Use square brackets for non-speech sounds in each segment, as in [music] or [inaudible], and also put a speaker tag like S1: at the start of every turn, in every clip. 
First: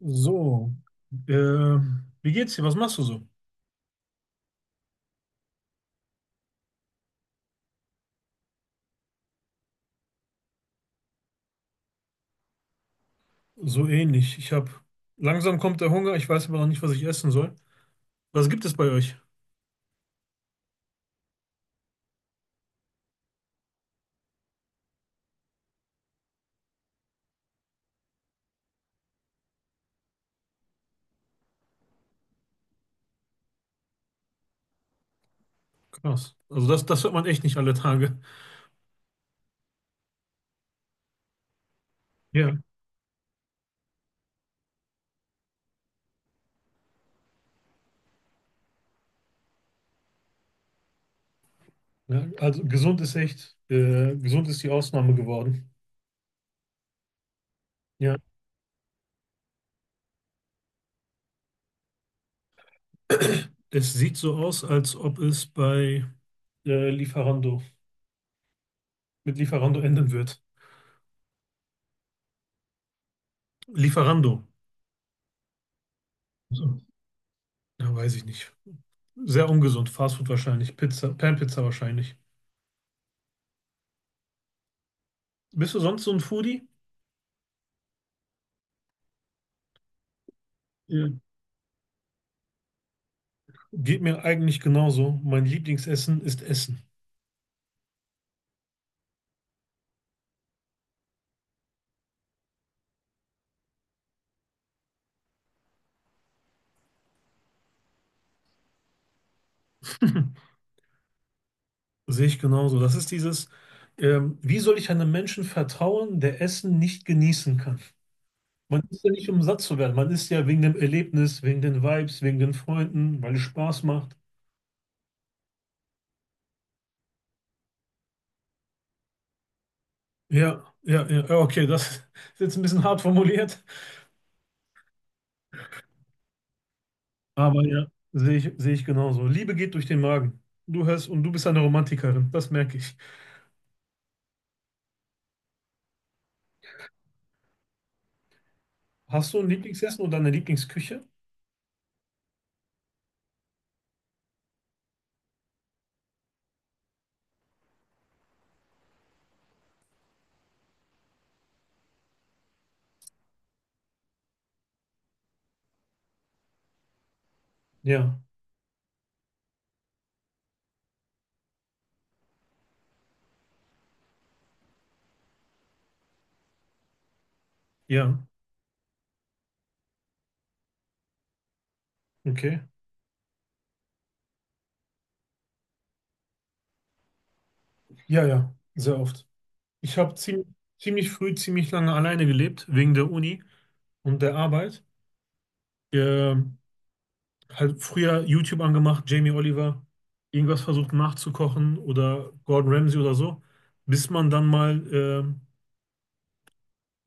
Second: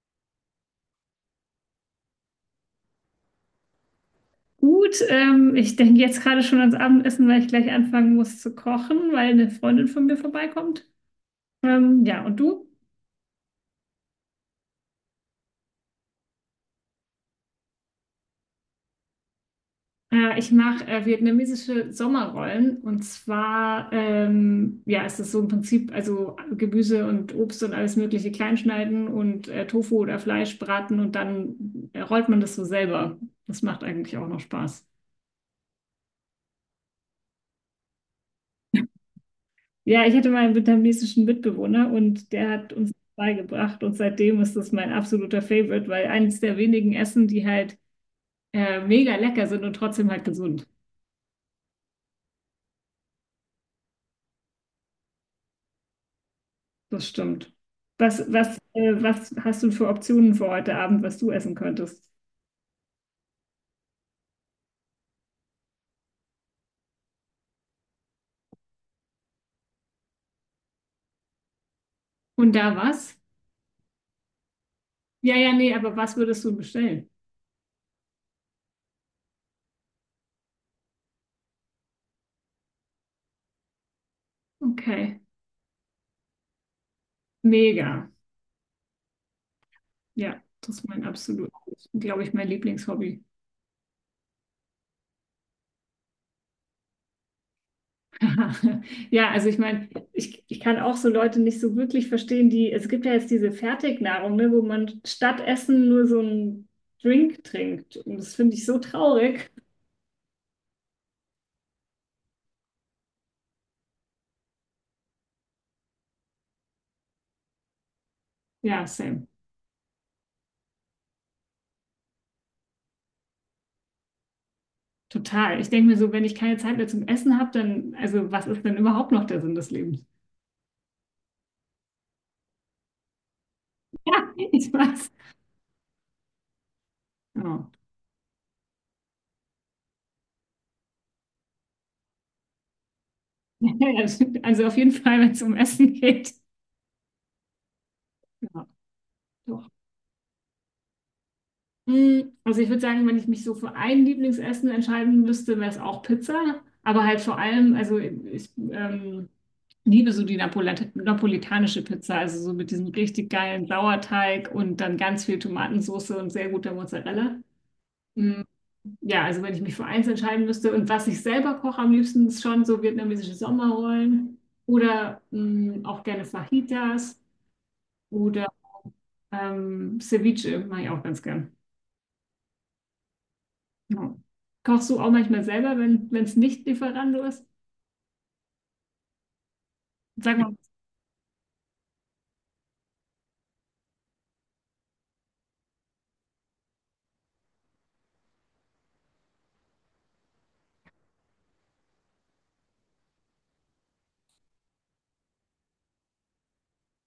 S1: So, wie geht's dir? Was machst du so?
S2: Gut, ich denke jetzt gerade schon ans Abendessen, weil ich gleich anfangen muss zu kochen, weil eine Freundin von mir vorbeikommt. Ja, und du?
S1: So ähnlich. Ich habe Langsam kommt der Hunger. Ich weiß aber noch nicht, was ich essen soll. Was gibt es bei euch?
S2: Ich mache vietnamesische Sommerrollen, und zwar ja, ist es so im Prinzip, also Gemüse und Obst und alles Mögliche kleinschneiden und Tofu oder Fleisch braten und dann rollt man das so selber. Das macht eigentlich auch noch Spaß.
S1: Krass. Also das hört man echt nicht alle Tage.
S2: Ja, ich hatte mal einen vietnamesischen Mitbewohner und der
S1: Ja,
S2: hat uns beigebracht, und seitdem ist das mein absoluter Favorite, weil eines der wenigen Essen, die halt mega lecker sind und trotzdem halt gesund.
S1: ja, also gesund ist echt, gesund ist die Ausnahme geworden.
S2: Das stimmt.
S1: Ja.
S2: Was hast du für Optionen für heute Abend, was du essen könntest?
S1: Es sieht so aus, als ob es bei äh, Lieferando Lieferando enden wird.
S2: Und da was?
S1: Lieferando.
S2: Ja, ja, nee, aber was würdest du
S1: So.
S2: bestellen?
S1: Ja, weiß ich nicht. Sehr ungesund. Fastfood wahrscheinlich. Pizza, Pan-Pizza wahrscheinlich.
S2: Okay.
S1: Bist du sonst so ein Foodie?
S2: Mega. Ja, das ist mein
S1: Ja.
S2: absolut, glaube ich, mein Lieblingshobby.
S1: Geht mir eigentlich genauso. Mein Lieblingsessen ist Essen.
S2: [laughs] Ja, also ich meine, ich kann auch so Leute nicht so wirklich verstehen, die, es gibt ja jetzt diese Fertignahrung, ne, wo man statt Essen nur so einen Drink trinkt. Und das finde ich so traurig.
S1: Sehe ich genauso. Wie soll ich einem Menschen vertrauen, der Essen nicht genießen kann? Man
S2: Ja,
S1: ist ja
S2: same.
S1: nicht, um satt zu werden. Man ist ja wegen dem Erlebnis, wegen den Vibes, wegen den Freunden, weil es Spaß macht.
S2: Total. Ich denke mir so, wenn ich keine Zeit mehr zum Essen habe, dann, also was ist denn überhaupt noch der Sinn des Lebens? [laughs]
S1: Ja, ja, ja. Ja, okay, das ist jetzt ein bisschen hart formuliert,
S2: Ja, ich weiß.
S1: aber
S2: Ja.
S1: ja, sehe ich genauso. Liebe geht durch den Magen. Du hörst und du bist eine Romantikerin, das merke ich.
S2: [laughs] Also auf jeden Fall, wenn es um Essen geht. Ja,
S1: Hast du ein
S2: doch.
S1: Lieblingsessen oder eine Lieblingsküche?
S2: Mm, also ich würde sagen, wenn ich mich so für ein Lieblingsessen entscheiden müsste, wäre es auch Pizza. Aber halt vor allem, also ich liebe so die Napolet napolitanische Pizza, also so mit diesem richtig geilen Sauerteig und dann ganz viel Tomatensauce und sehr guter Mozzarella.
S1: Ja,
S2: Mm, ja, also wenn ich mich für eins entscheiden müsste und was ich selber koche am liebsten, ist schon so vietnamesische Sommerrollen oder mm, auch gerne Fajitas
S1: ja,
S2: oder Ceviche mache ich auch ganz gern.
S1: okay.
S2: Ja. Kochst du auch manchmal selber, wenn es nicht Lieferando ist?
S1: Ja, ja, sehr oft. Ich habe
S2: Sag
S1: ziemlich,
S2: mal,
S1: Ziemlich früh, ziemlich lange alleine gelebt, wegen der Uni und der Arbeit. Ähm, halt früher YouTube angemacht, Jamie Oliver, irgendwas versucht nachzukochen oder Gordon Ramsay oder so, bis man dann mal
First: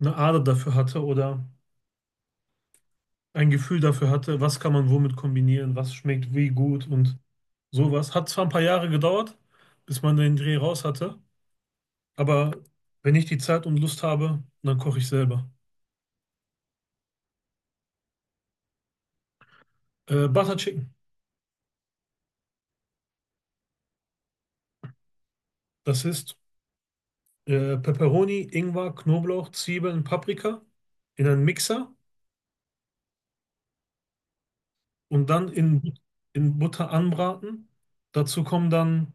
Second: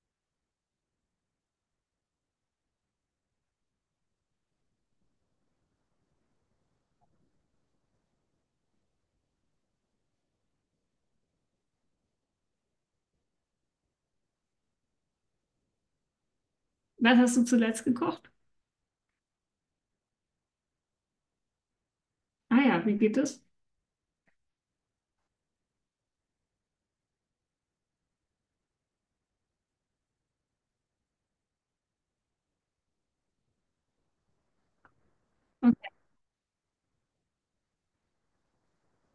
S1: eine Ader dafür hatte oder ein Gefühl dafür hatte, was kann man womit kombinieren, was schmeckt wie gut und sowas. Hat zwar ein paar Jahre gedauert, bis man den Dreh raus hatte, aber wenn ich die Zeit und Lust habe, dann koche ich selber.
S2: was hast du zuletzt gekocht?
S1: Butter Chicken.
S2: Ah ja, wie geht es?
S1: Das ist Peperoni, Ingwer, Knoblauch, Zwiebeln, Paprika in einen Mixer und dann
S2: Okay,
S1: in, in Butter anbraten. Dazu kommen dann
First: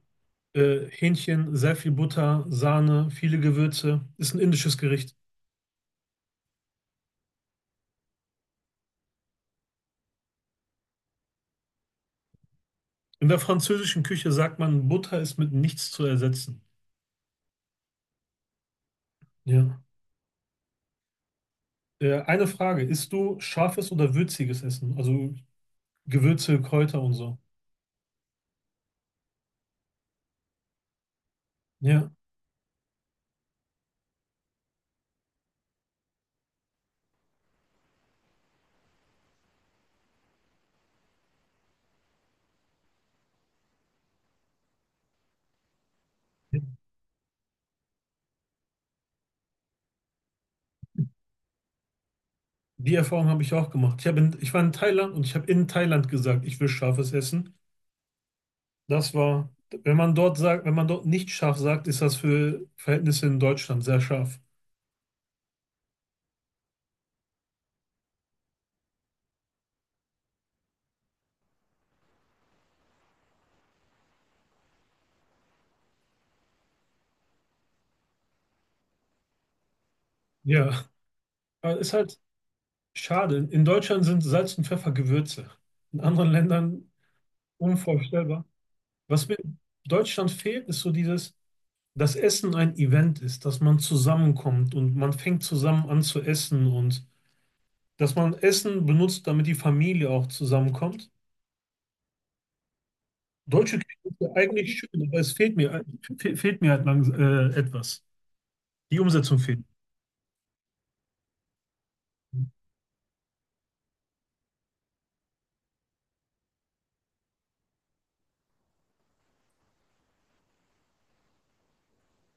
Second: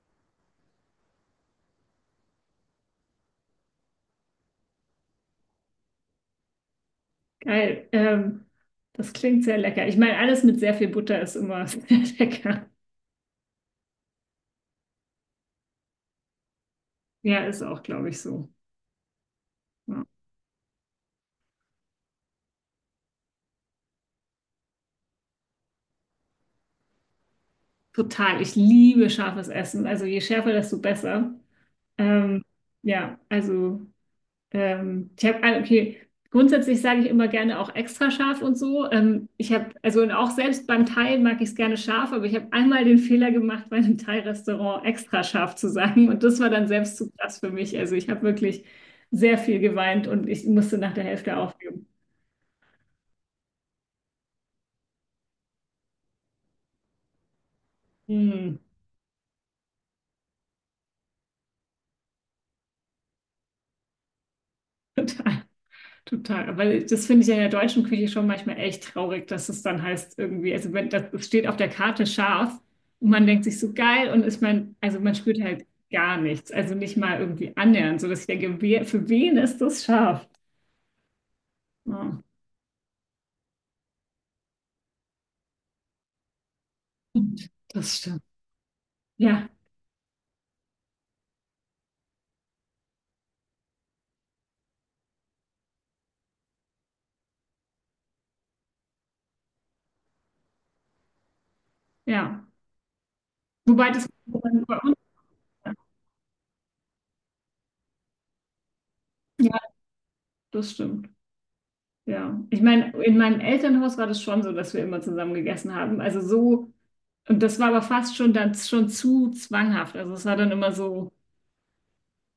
S1: Hähnchen, sehr viel Butter, Sahne, viele Gewürze. Ist ein indisches Gericht.
S2: geil. Das klingt sehr lecker. Ich meine, alles mit sehr viel Butter ist immer [laughs] sehr lecker.
S1: In der französischen Küche sagt man, Butter ist mit nichts zu ersetzen.
S2: Ja, ist auch, glaube ich, so.
S1: Ja.
S2: Ja.
S1: Eine Frage, isst du scharfes oder würziges Essen? Also Gewürze, Kräuter und so.
S2: Total. Ich liebe scharfes Essen. Also je schärfer, desto besser.
S1: Ja.
S2: Ähm, ja, also. Ich habe, okay, grundsätzlich sage ich immer gerne auch extra scharf und so. Ich habe, also und auch selbst beim Thai mag ich es gerne scharf, aber ich habe einmal den Fehler gemacht, bei einem Thai-Restaurant extra scharf zu sagen. Und das war dann selbst zu krass für mich. Also ich habe wirklich sehr viel geweint und ich musste nach der Hälfte aufgeben.
S1: Die Erfahrung habe ich auch gemacht. Ich war in Thailand und ich habe in Thailand gesagt, ich will scharfes Essen.
S2: Hm,
S1: Das war, wenn man dort nicht scharf sagt, ist das für Verhältnisse in Deutschland sehr scharf.
S2: [laughs] total. Total, weil das finde ich ja in der deutschen Küche schon manchmal echt traurig, dass es dann heißt irgendwie, also wenn das, das steht auf der Karte scharf und man denkt sich so geil und ist man, also man spürt halt gar nichts, also nicht mal irgendwie annähernd, so dass ich denke, wer, für wen ist das scharf?
S1: Ja, aber ist halt
S2: Ja,
S1: schade. In Deutschland sind Salz und Pfeffer Gewürze. In anderen Ländern
S2: stimmt, das stimmt.
S1: unvorstellbar. Was mir
S2: Ja,
S1: in Deutschland fehlt, ist so dieses, dass Essen ein Event ist, dass man zusammenkommt und man fängt zusammen an zu essen und dass man Essen benutzt, damit die Familie auch zusammenkommt.
S2: ja.
S1: Deutsche
S2: Wobei
S1: Kirche
S2: das
S1: ist ja
S2: bei uns,
S1: eigentlich schön, aber es fehlt mir, fehlt mir halt langsam etwas. Die Umsetzung
S2: ja,
S1: fehlt.
S2: das stimmt. Ja, ich meine, in meinem Elternhaus war das schon so, dass wir immer zusammen gegessen haben. Also so, und das war aber fast schon dann schon zu zwanghaft. Also es war dann immer so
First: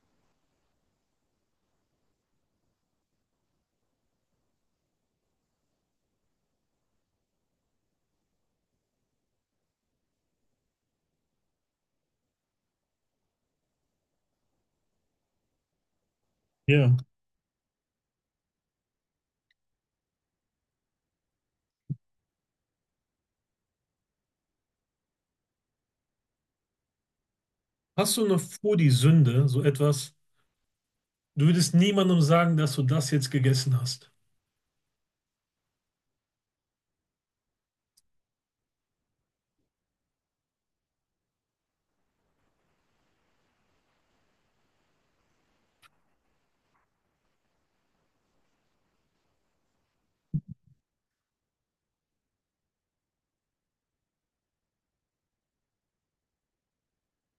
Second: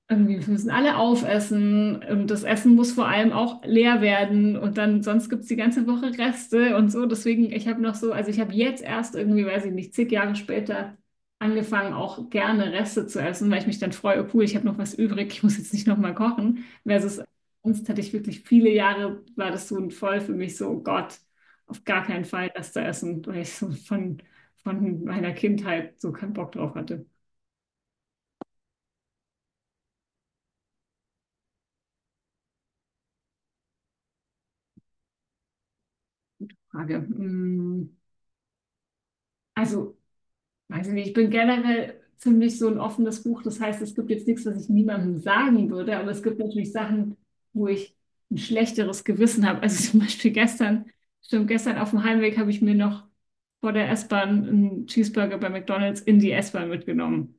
S2: irgendwie, wir müssen alle aufessen und das Essen muss vor allem auch leer werden und dann sonst gibt es die ganze Woche Reste und so. Deswegen, ich habe noch so, also ich habe jetzt erst irgendwie, weiß ich nicht, zig Jahre später angefangen, auch gerne Reste zu essen, weil ich mich dann freue, oh cool, ich habe noch was übrig, ich muss jetzt nicht nochmal kochen.
S1: Ja.
S2: Versus sonst hatte ich wirklich viele Jahre, war das so ein voll für mich so, oh Gott, auf gar keinen Fall Reste essen, weil ich so von meiner Kindheit so keinen Bock drauf hatte.
S1: Hast du noch vor die Sünde so etwas? Du würdest niemandem sagen, dass du das jetzt gegessen hast.
S2: Frage. Mm, also weiß ich nicht, ich bin generell ziemlich so ein offenes Buch. Das heißt, es gibt jetzt nichts, was ich niemandem sagen würde, aber es gibt natürlich Sachen, wo ich ein schlechteres Gewissen habe. Also [laughs] zum Beispiel gestern, stimmt, gestern auf dem Heimweg habe ich mir noch vor der S-Bahn einen Cheeseburger bei McDonald's in die S-Bahn mitgenommen.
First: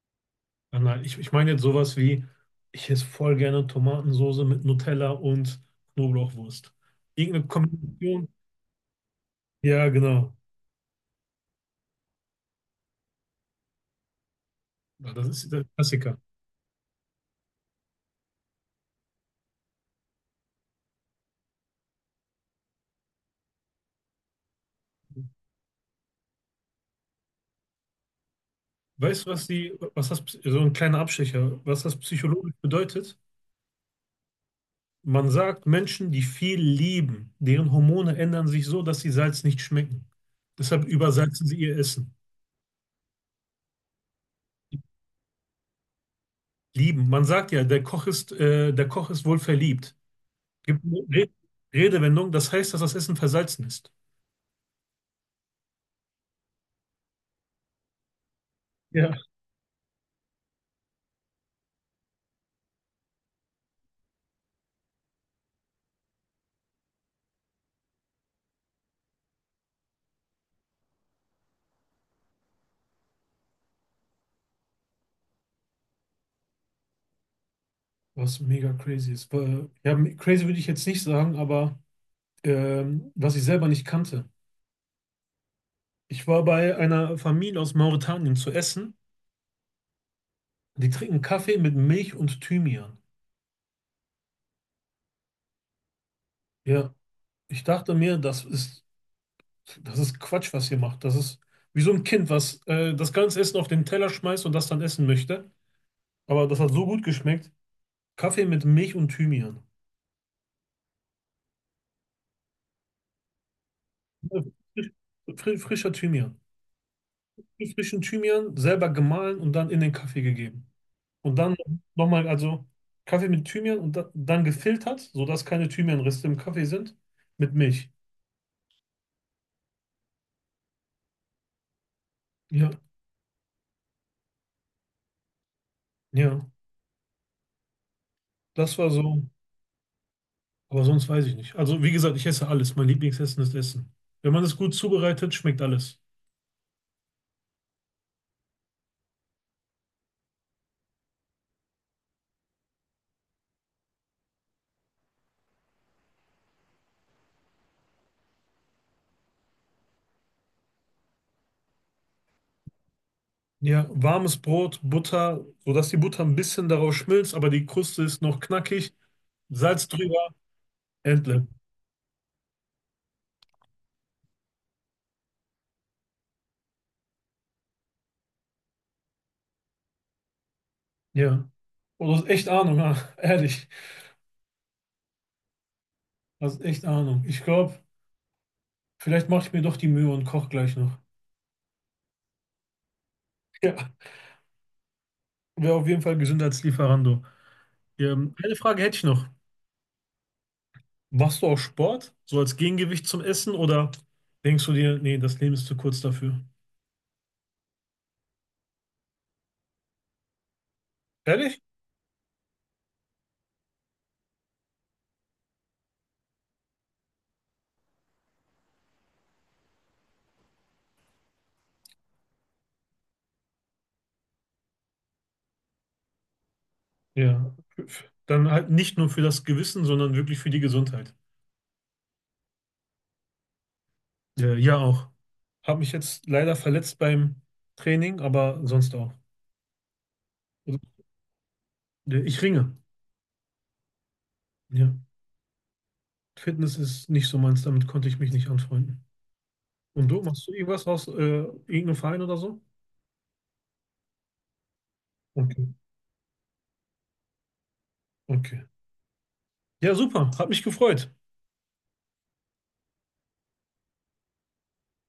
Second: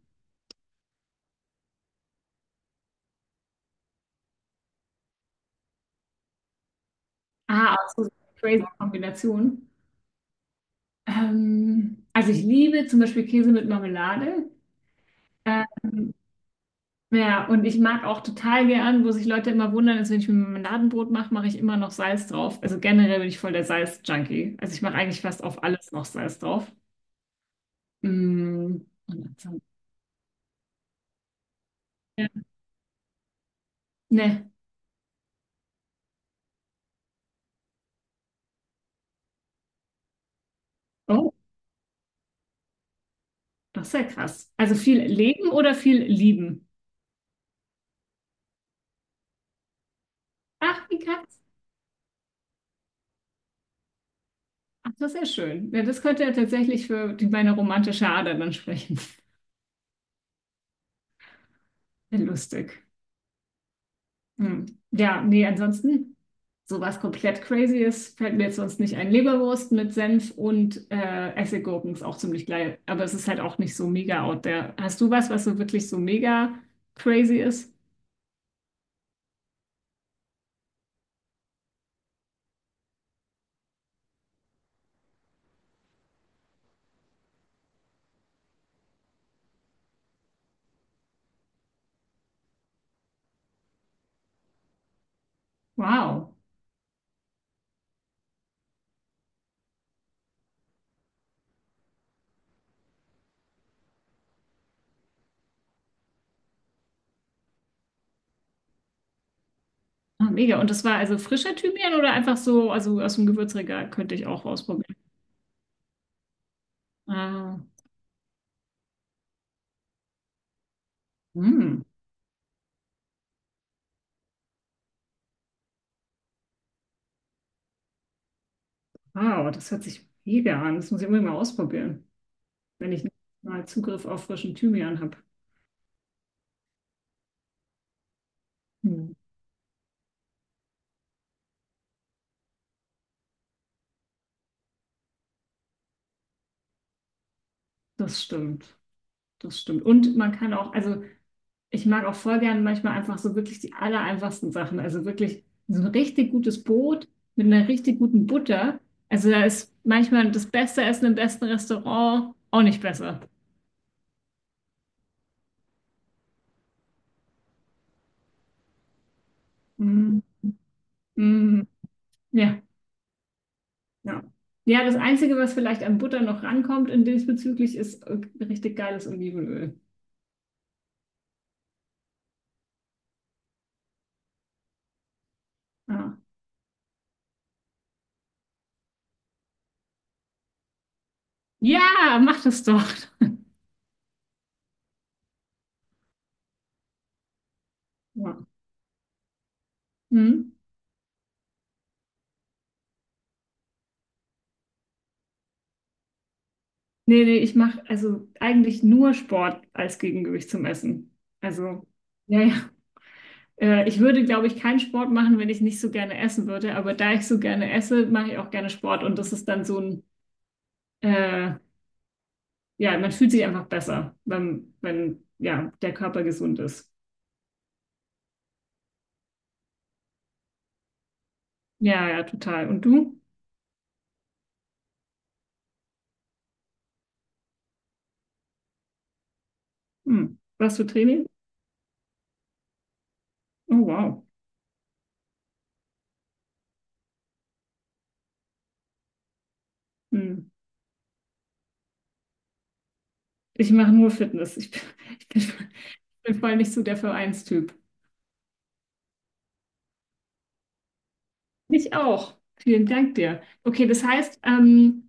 S1: Nein, nein, ich meine jetzt sowas wie, ich esse voll gerne Tomatensoße mit Nutella und Knoblauchwurst. Irgendeine
S2: Ah, also so eine
S1: Kombination.
S2: crazy Kombination.
S1: Ja, genau.
S2: Also ich liebe zum Beispiel Käse mit Marmelade.
S1: Ja, das ist der
S2: Ähm,
S1: Klassiker.
S2: Ja, und ich mag auch total gern, wo sich Leute immer wundern, ist, wenn ich mir Marmeladenbrot mache, mache ich immer noch Salz drauf. Also generell bin ich voll der Salz-Junkie. Also ich mache eigentlich fast auf alles noch Salz drauf. Mm, und
S1: Weißt du, was
S2: ansonsten-
S1: die, was das, so ein kleiner Abstecher, was das
S2: ja.
S1: psychologisch bedeutet?
S2: Ne.
S1: Man sagt, Menschen, die viel lieben, deren Hormone ändern sich so, dass sie Salz nicht schmecken. Deshalb
S2: Oh,
S1: übersalzen sie ihr Essen.
S2: das ist ja krass. Also viel leben oder viel lieben?
S1: Lieben. Man sagt ja, der Koch ist wohl verliebt. Gibt
S2: Ach,
S1: eine
S2: wie krass.
S1: Re Redewendung, das heißt, dass das Essen versalzen ist.
S2: Ach, das ist ja schön. Ja, das könnte ja tatsächlich für die, meine romantische Ader dann sprechen.
S1: Ja.
S2: [laughs] Ja, lustig. Hm. Ja, nee, ansonsten, sowas komplett crazy ist, fällt mir jetzt sonst nicht ein. Leberwurst mit Senf und Essiggurken ist auch ziemlich geil, aber es ist halt auch nicht so mega out there. Hast du was, was so wirklich so mega crazy ist?
S1: Was mega crazy ist. Ja, crazy würde ich jetzt nicht sagen, aber was ich selber nicht kannte. Ich war bei einer Familie aus Mauretanien zu essen. Die trinken Kaffee mit Milch und Thymian.
S2: Wow,
S1: Ja, ich dachte mir, das ist Quatsch, was ihr macht. Das ist wie so ein Kind, was das ganze Essen auf den Teller schmeißt und das dann essen möchte. Aber das hat so gut geschmeckt. Kaffee mit Milch und Thymian.
S2: ah, mega. Und das war also frischer Thymian oder einfach so, also aus dem Gewürzregal könnte ich
S1: Frisch,
S2: auch ausprobieren.
S1: frischer Thymian.
S2: Ah,
S1: Frischen Thymian selber gemahlen und dann in den Kaffee gegeben. Und dann
S2: hm.
S1: nochmal, also Kaffee mit Thymian und dann gefiltert, sodass keine Thymianreste im Kaffee sind, mit Milch.
S2: Wow, das hört sich mega an. Das muss ich unbedingt mal ausprobieren,
S1: Ja,
S2: wenn ich mal Zugriff auf frischen Thymian habe.
S1: ja, das war
S2: Hm.
S1: so. Aber sonst weiß ich nicht. Also, wie gesagt, ich esse alles. Mein Lieblingsessen ist Essen. Wenn man es gut zubereitet, schmeckt alles.
S2: Das stimmt. Das stimmt. Und man kann auch, also ich mag auch voll gern manchmal einfach so wirklich die aller einfachsten Sachen. Also wirklich so ein richtig gutes Brot mit einer richtig guten Butter. Also da ist manchmal das beste Essen im besten Restaurant auch nicht besser.
S1: Ja, warmes Brot, Butter, sodass die Butter ein bisschen darauf schmilzt, aber die Kruste ist noch knackig. Salz
S2: Mm,
S1: drüber, entle.
S2: mm, ja, ja. Ja, das Einzige, was vielleicht an Butter noch rankommt in diesbezüglich, ist richtig geiles Olivenöl.
S1: Ja. Und du hast echt Ahnung, ah, [laughs] ehrlich.
S2: Ja,
S1: Du hast echt Ahnung. Ich glaube, vielleicht mache ich mir doch die Mühe und koche gleich noch.
S2: ja, mach das doch.
S1: [laughs] Ja, wäre auf jeden Fall gesünder als Lieferando.
S2: Ja.
S1: Eine Frage hätte ich noch.
S2: Mm.
S1: Machst du auch Sport, so als Gegengewicht zum Essen, oder denkst du dir, nee, das Leben ist zu kurz dafür?
S2: Nee, nee, ich mache also eigentlich nur Sport als Gegengewicht zum Essen.
S1: Ehrlich?
S2: Also, ja, ja. Ich würde, glaube ich, keinen Sport machen, wenn ich nicht so gerne essen würde. Aber da ich so gerne esse, mache ich auch gerne Sport. Und das ist dann so ein, äh, ja, man fühlt sich einfach besser, wenn, wenn, ja, der Körper gesund ist.
S1: Ja. Dann halt nicht nur für das Gewissen, sondern wirklich für die Gesundheit.
S2: Ja, ja, total. Und du?
S1: Ja, auch. Habe mich jetzt leider verletzt beim Training, aber sonst auch.
S2: Hm. Was
S1: Also,
S2: für Training?
S1: ich ringe.
S2: Oh, wow.
S1: Ja. Fitness ist nicht so meins, damit konnte ich mich nicht anfreunden. Und du, machst
S2: Hm.
S1: du irgendwas aus irgendeinem Verein oder so?
S2: Ich mache nur Fitness. Ich bin, [laughs] ich bin,
S1: Okay,
S2: ich bin voll nicht so der Vereinstyp.
S1: okay. Ja, super. Hat mich gefreut.
S2: Mich auch. Vielen Dank dir. Okay, das heißt,